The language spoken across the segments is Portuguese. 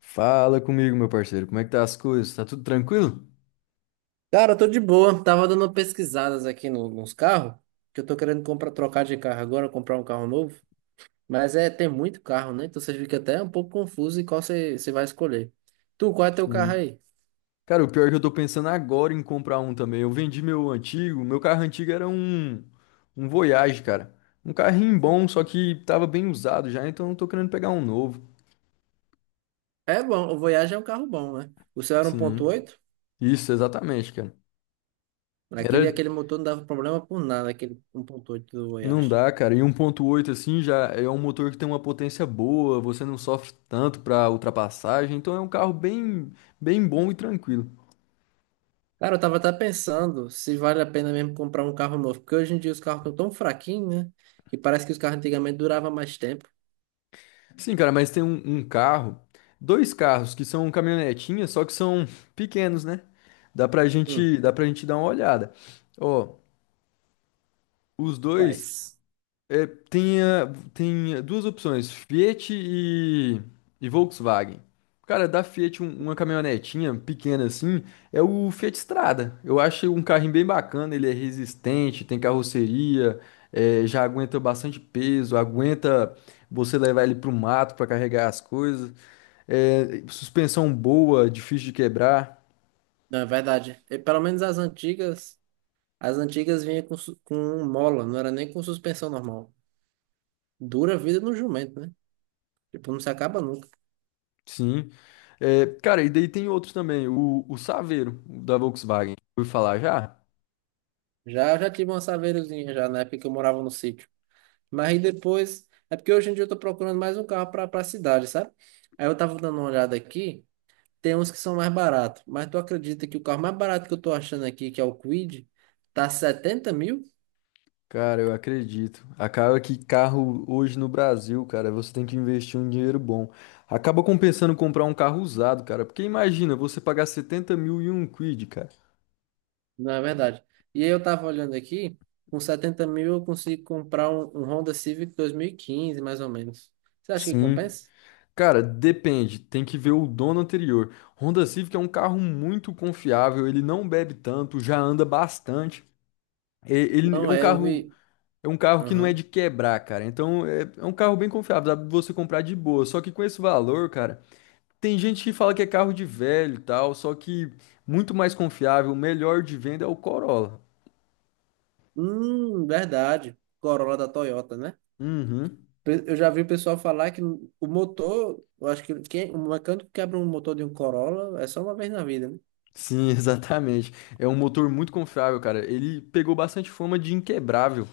Fala comigo, meu parceiro. Como é que tá as coisas? Tá tudo tranquilo? Cara, eu tô de boa. Tava dando pesquisadas aqui nos carros, que eu tô querendo comprar, trocar de carro agora, comprar um carro novo. Mas é, tem muito carro, né? Então você fica até um pouco confuso em qual você vai escolher. Tu, qual é teu carro Sim. aí? Cara, o pior é que eu tô pensando agora em comprar um também. Eu vendi meu antigo, meu carro antigo era um Voyage, cara. Um carrinho bom, só que tava bem usado já, então eu tô querendo pegar um novo. É bom, o Voyage é um carro bom, né? O seu era um ponto Sim. oito. Isso, exatamente, cara. Era Aquele motor não dava problema por nada, aquele 1.8 do não Voyage. dá, cara. E 1.8 assim já é um motor que tem uma potência boa, você não sofre tanto pra ultrapassagem, então é um carro bem bom e tranquilo. Cara, eu tava até pensando se vale a pena mesmo comprar um carro novo, porque hoje em dia os carros estão tão fraquinhos, né? Que parece que os carros antigamente duravam mais tempo. Sim, cara, mas tem um carro, dois carros que são caminhonetinhas, só que são pequenos, né? Dá pra Hum, gente, dá pra gente dar uma olhada. Ó, os dois. quais? É, tem, tem duas opções, Fiat e Volkswagen. Cara, da Fiat, uma caminhonetinha pequena assim, é o Fiat Strada. Eu achei um carrinho bem bacana, ele é resistente, tem carroceria, é, já aguenta bastante peso, aguenta você levar ele pro mato para carregar as coisas. É, suspensão boa, difícil de quebrar, Não, é verdade. E, pelo menos as antigas vinha com mola, não era nem com suspensão normal. Dura a vida no jumento, né? Tipo, não se acaba nunca. sim. É, cara, e daí tem outros também, o Saveiro, da Volkswagen. Ouviu falar já? Já tive uma saveirozinha já na época que eu morava no sítio. Mas aí depois, é porque hoje em dia eu tô procurando mais um carro pra cidade, sabe? Aí eu tava dando uma olhada aqui, tem uns que são mais baratos. Mas tu acredita que o carro mais barato que eu tô achando aqui, que é o Kwid, tá 70.000? Cara, eu acredito. Acaba que carro hoje no Brasil, cara, você tem que investir um dinheiro bom. Acaba compensando comprar um carro usado, cara. Porque imagina você pagar 70 mil e um quid, cara. Não é verdade. E aí eu tava olhando aqui, com 70.000 eu consigo comprar um Honda Civic 2015 mais ou menos. Você acha que Sim. compensa? Cara, depende. Tem que ver o dono anterior. Honda Civic é um carro muito confiável. Ele não bebe tanto, já anda bastante. Ele Não é, eu vi. é um carro que não é Aham. de quebrar, cara. Então é, é um carro bem confiável. Dá pra você comprar de boa. Só que com esse valor, cara. Tem gente que fala que é carro de velho e tal, só que muito mais confiável, o melhor de venda é o Corolla. Verdade. Corolla da Toyota, né? Uhum. Eu já vi o pessoal falar que o motor, eu acho que quem, o mecânico que quebra um motor de um Corolla é só uma vez na vida, né? Sim, exatamente. É um motor muito confiável, cara. Ele pegou bastante fama de inquebrável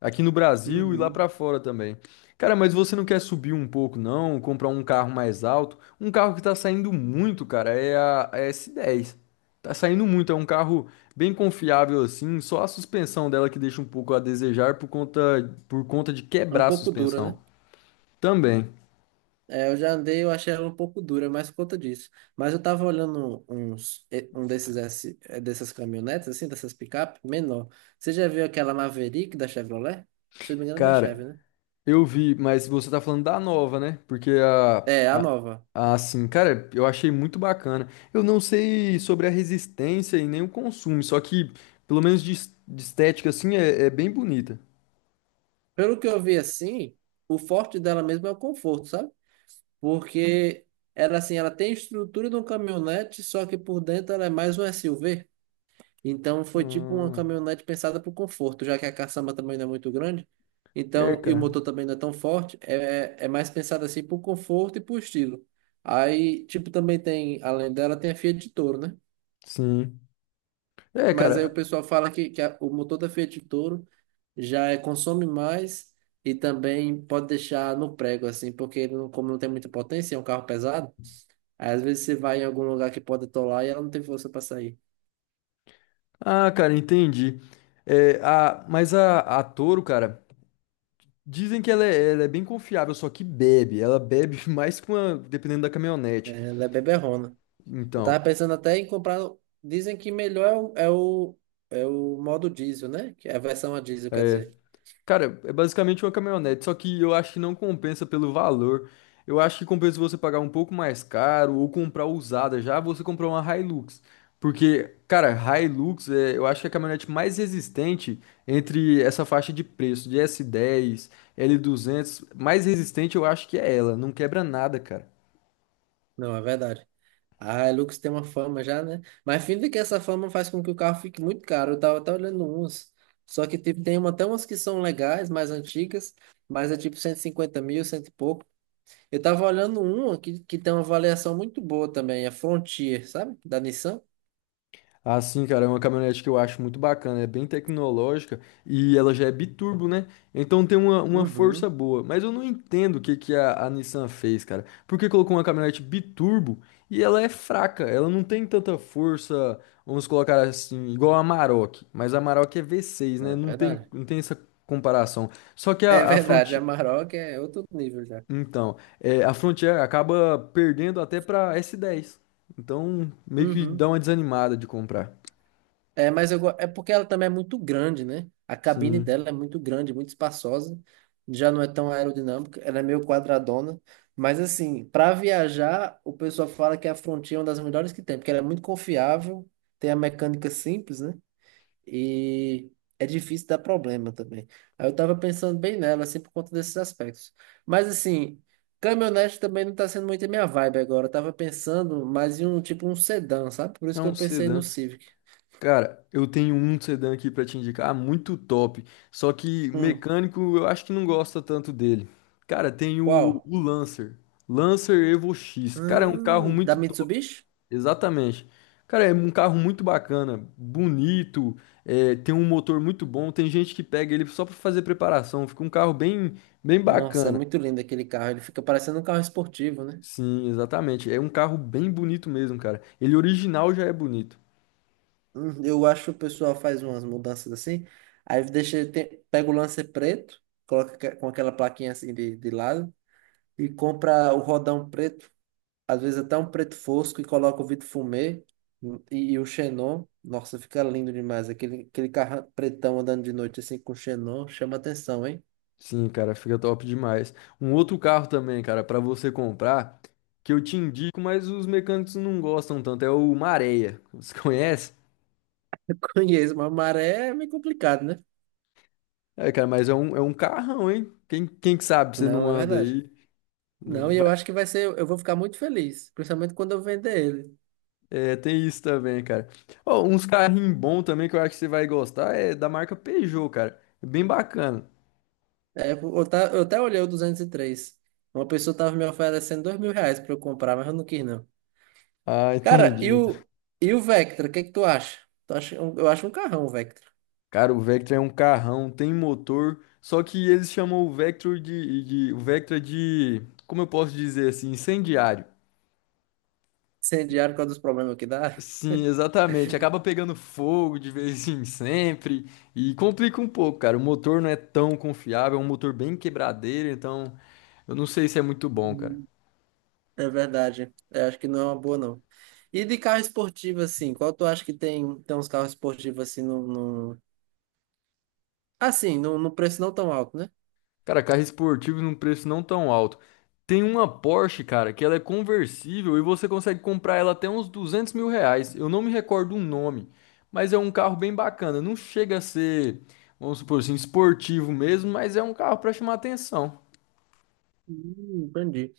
aqui no Brasil e lá Uhum. pra fora também. Cara, mas você não quer subir um pouco, não? Comprar um carro mais alto? Um carro que tá saindo muito, cara, é a S10. Tá saindo muito, é um carro bem confiável assim, só a suspensão dela que deixa um pouco a desejar por conta de É um quebrar a pouco dura, suspensão. né? Também. É, eu já andei, eu achei ela um pouco dura, mas por conta disso. Mas eu tava olhando uns, um desses, dessas caminhonetes, assim, dessas picape, menor. Você já viu aquela Maverick da Chevrolet? Se eu não me engano, é da Cara, Chevy, né? eu vi, mas você tá falando da nova, né? Porque É, a a, nova. Assim, cara, eu achei muito bacana. Eu não sei sobre a resistência e nem o consumo, só que, pelo menos de estética, assim, é, é bem bonita. Pelo que eu vi, assim, o forte dela mesmo é o conforto, sabe? Porque ela, assim, ela tem a estrutura de um caminhonete, só que por dentro ela é mais um SUV. Então foi tipo uma Ah, caminhonete pensada para o conforto, já que a caçamba também não é muito grande. é, Então, e o cara. motor também não é tão forte, é mais pensada assim para o conforto e para o estilo. Aí, tipo, também tem, além dela, tem a Fiat Toro, né? Sim. É, Mas aí o cara. pessoal fala que o motor da Fiat Toro já consome mais e também pode deixar no prego, assim, porque ele não, como não tem muita potência, é um carro pesado, aí às vezes você vai em algum lugar que pode atolar e ela não tem força para sair. Ah, cara, entendi. É, a, mas a Toro, cara, dizem que ela é bem confiável, só que bebe. Ela bebe mais que uma, dependendo da caminhonete. É, ela é beberrona. Eu Então. tava pensando até em comprar. Dizem que melhor é o, é o modo diesel, né? Que é a versão a diesel, quer É, dizer. cara, é basicamente uma caminhonete, só que eu acho que não compensa pelo valor. Eu acho que compensa você pagar um pouco mais caro ou comprar usada já, você comprar uma Hilux. Porque, cara, Hilux é, eu acho que é a caminhonete mais resistente entre essa faixa de preço de S10, L200, mais resistente eu acho que é ela, não quebra nada, cara. Não, é verdade. Ah, a Hilux tem uma fama já, né? Mas fim que essa fama faz com que o carro fique muito caro. Eu tava até olhando uns. Só que tipo, tem uma, até umas que são legais, mais antigas, mas é tipo 150.000, cento e pouco. Eu tava olhando uma que tem uma avaliação muito boa também, a Frontier, sabe? Da Nissan. Ah, sim, cara, é uma caminhonete que eu acho muito bacana, é bem tecnológica e ela já é biturbo, né? Então tem uma força Uhum. boa. Mas eu não entendo o que, que a Nissan fez, cara. Por que colocou uma caminhonete biturbo e ela é fraca? Ela não tem tanta força, vamos colocar assim, igual a Amarok. Mas a Amarok é V6, né? Né? Não tem, Verdade. não tem essa comparação. Só que É verdade, a Maroc é outro nível já. Então, é, a, Frontier acaba perdendo até pra S10. Então, meio que dá Uhum. uma desanimada de comprar. É, mas é porque ela também é muito grande, né? A cabine Sim. dela é muito grande, muito espaçosa. Já não é tão aerodinâmica, ela é meio quadradona. Mas assim, para viajar, o pessoal fala que a Frontier é uma das melhores que tem, porque ela é muito confiável, tem a mecânica simples, né? E é difícil dar problema também. Aí eu tava pensando bem nela, assim, por conta desses aspectos. Mas assim, caminhonete também não tá sendo muito a minha vibe agora. Eu tava pensando mais em um tipo um sedã, sabe? Por É isso que um eu pensei no sedã. Civic. Cara, eu tenho um sedã aqui pra te indicar, muito top. Só que Hum. mecânico eu acho que não gosta tanto dele. Cara, tem o, Qual? o Lancer. Lancer Evo X. Cara, é um carro Da muito top. Mitsubishi? Exatamente. Cara, é um carro muito bacana, bonito, é, tem um motor muito bom. Tem gente que pega ele só pra fazer preparação. Fica um carro bem, bem Nossa, é bacana. muito lindo aquele carro. Ele fica parecendo um carro esportivo, né? Sim, exatamente. É um carro bem bonito mesmo, cara. Ele original já é bonito. Eu acho que o pessoal faz umas mudanças assim. Aí deixa, tem, pega o Lancer preto, coloca com aquela plaquinha assim de lado e compra o rodão preto. Às vezes até um preto fosco e coloca o vidro fumê e o xenon. Nossa, fica lindo demais. Aquele carro pretão andando de noite assim com xenon chama atenção, hein? Sim, cara, fica top demais. Um outro carro também, cara, pra você comprar, que eu te indico, mas os mecânicos não gostam tanto, é o Mareia. Você conhece? Eu conheço, mas maré é meio complicado, né? É, cara, mas é um carrão, hein? Quem, quem que sabe você não Não, é anda verdade. aí? Não Não, e eu vai- acho que vai ser, eu vou ficar muito feliz, principalmente quando eu vender ele. É, tem isso também, cara. Ó, uns carrinhos bons também que eu acho que você vai gostar é da marca Peugeot, cara. É bem bacana. É, eu, tá, eu até olhei o 203. Uma pessoa tava me oferecendo R$ 2.000 pra eu comprar, mas eu não quis, não. Ah, Cara, e entendi. o, e o Vectra, o que é que tu acha? Tu acha eu acho um carrão, o Vectra. Cara, o Vectra é um carrão, tem motor, só que eles chamam o Vector de, o Vectra de, como eu posso dizer assim, incendiário. Incendiário por causa dos problemas que dá. Sim, exatamente. Acaba pegando fogo de vez em sempre e complica um pouco, cara. O motor não é tão confiável, é um motor bem quebradeiro, então eu não sei se é muito bom, cara. Uhum. É verdade. Eu acho que não é uma boa, não. E de carro esportivo, assim, qual tu acha que tem, uns carros esportivos assim no, no... no preço não tão alto, né? Cara, carro esportivo num preço não tão alto. Tem uma Porsche, cara, que ela é conversível e você consegue comprar ela até uns 200 mil reais. Eu não me recordo o nome, mas é um carro bem bacana. Não chega a ser, vamos supor assim, esportivo mesmo, mas é um carro para chamar atenção. Entendi.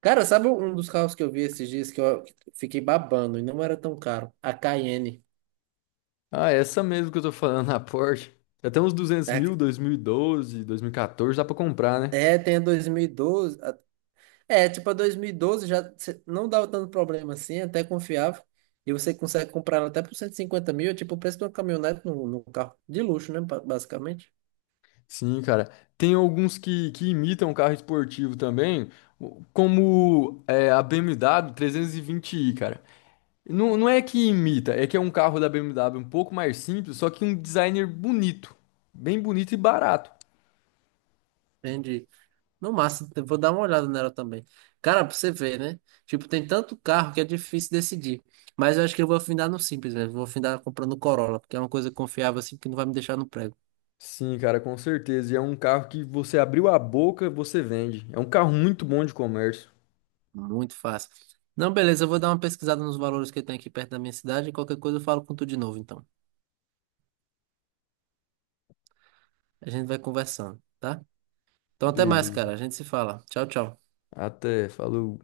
Cara, sabe um dos carros que eu vi esses dias que eu fiquei babando e não era tão caro? A Cayenne. Ah, essa mesmo que eu tô falando, a Porsche. Até uns 200 É, mil, dois mil e doze, dois mil e 2014, dá pra comprar, né? Tem a 2012. É, tipo, a 2012 já não dava tanto problema assim, é até confiável. E você consegue comprar ela até por 150.000, é tipo o preço de uma caminhonete num carro de luxo, né? Basicamente. Sim, cara. Tem alguns que imitam carro esportivo também, como é, a BMW 320i, cara. Não, não é que imita, é que é um carro da BMW um pouco mais simples, só que um designer bonito. Bem bonito e barato. Entendi. No máximo, eu vou dar uma olhada nela também. Cara, pra você ver, né? Tipo, tem tanto carro que é difícil decidir. Mas eu acho que eu vou afinar no simples mesmo. Vou afinar comprando Corolla, porque é uma coisa confiável assim que não vai me deixar no prego. Sim, cara, com certeza. E é um carro que você abriu a boca, você vende. É um carro muito bom de comércio. Muito fácil. Não, beleza, eu vou dar uma pesquisada nos valores que tem aqui perto da minha cidade e qualquer coisa eu falo com tu de novo, então. A gente vai conversando, tá? Então até mais, cara. Beleza. A gente se fala. Tchau, tchau. Até, falou.